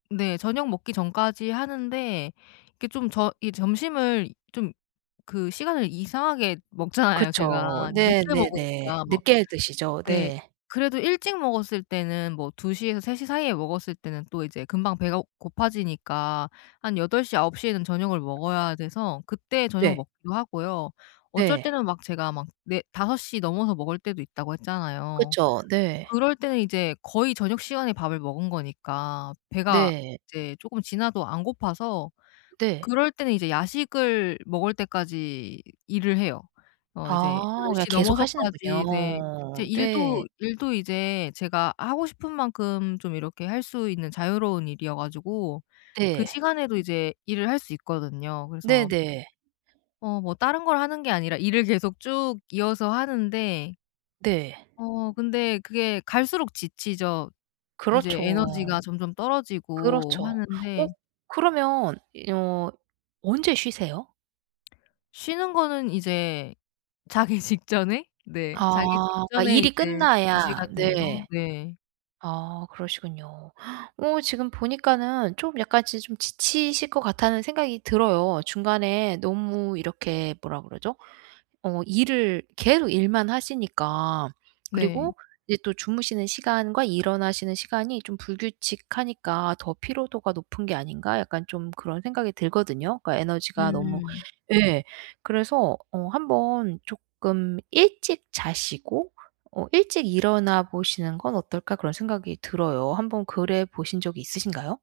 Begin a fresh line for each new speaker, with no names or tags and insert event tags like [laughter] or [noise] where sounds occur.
네 저녁 먹기 전까지 하는데 이게 좀 저 이 점심을 이 좀 그 시간을 이상하게 먹잖아요
그쵸.
제가. 늦게
네네네.
먹으니까 뭐.
늦게 드시죠.
네.
네.
그래도 일찍 먹었을 때는 뭐 2 시에서 3 시 사이에 먹었을 때는 또 이제 금방 배가 고파지니까 한 8 시, 9 시에는 저녁을 먹어야 돼서 그때 저녁을
네.
먹기도 하고요. 어쩔
네.
때는 막 제가 막 "4 5 시 넘어서 먹을 때도 있다."고 했잖아요.
그쵸. 네.
그럴 때는 이제 거의 저녁 시간에 밥을 먹은 거니까 배가
네.
이제 조금 지나도 안 고파서
네.
그럴 때는 이제 야식을 먹을 때까지 일을 해요. 어 이제 10
아. 그냥
시
계속
넘어서까지 이제 제
하시는군요. 네.
일도 일도 이제 제가 하고 싶은 만큼 좀 이렇게 할 수 있는 자유로운 일이어 가지고 그
네.
시간에도 이제 일을 할 수 있거든요. 그래서
네네.
어 뭐 다른 걸 하는 게 아니라 일을 계속 쭉 이어서 하는데
네.
어 근데 그게 갈수록 지치죠. 이제
그렇죠.
에너지가 점점 떨어지고
그렇죠. 어?
하는데.
그러면 이 어 언제 쉬세요?
쉬는 거는 이제 자기 직전에? 네. 자기
아. 그러니까
직전에
일이
이제 2
끝나야
시간 정도.
네.
네.
아 그러시군요. [gasps] 어 지금 보니까는 좀 약간 지 좀 지치실 것 같다는 생각이 들어요. 중간에 너무 이렇게 뭐라 그러죠? 어 일을 계속 일만 하시니까.
네.
그리고 이제 또 '주무시는 시간과 일어나시는 시간이 좀 불규칙하니까 더 피로도가 높은 게 아닌가?' 약간 좀 그런 생각이 들거든요. 그러니까 에너지가 너무
음.
예. 그래서 어 한번 쪼끔 '일찍 자시고 어 일찍 일어나 보시는 건 어떨까?' 그런 생각이 들어요. 한번 그래 보신 적이 있으신가요?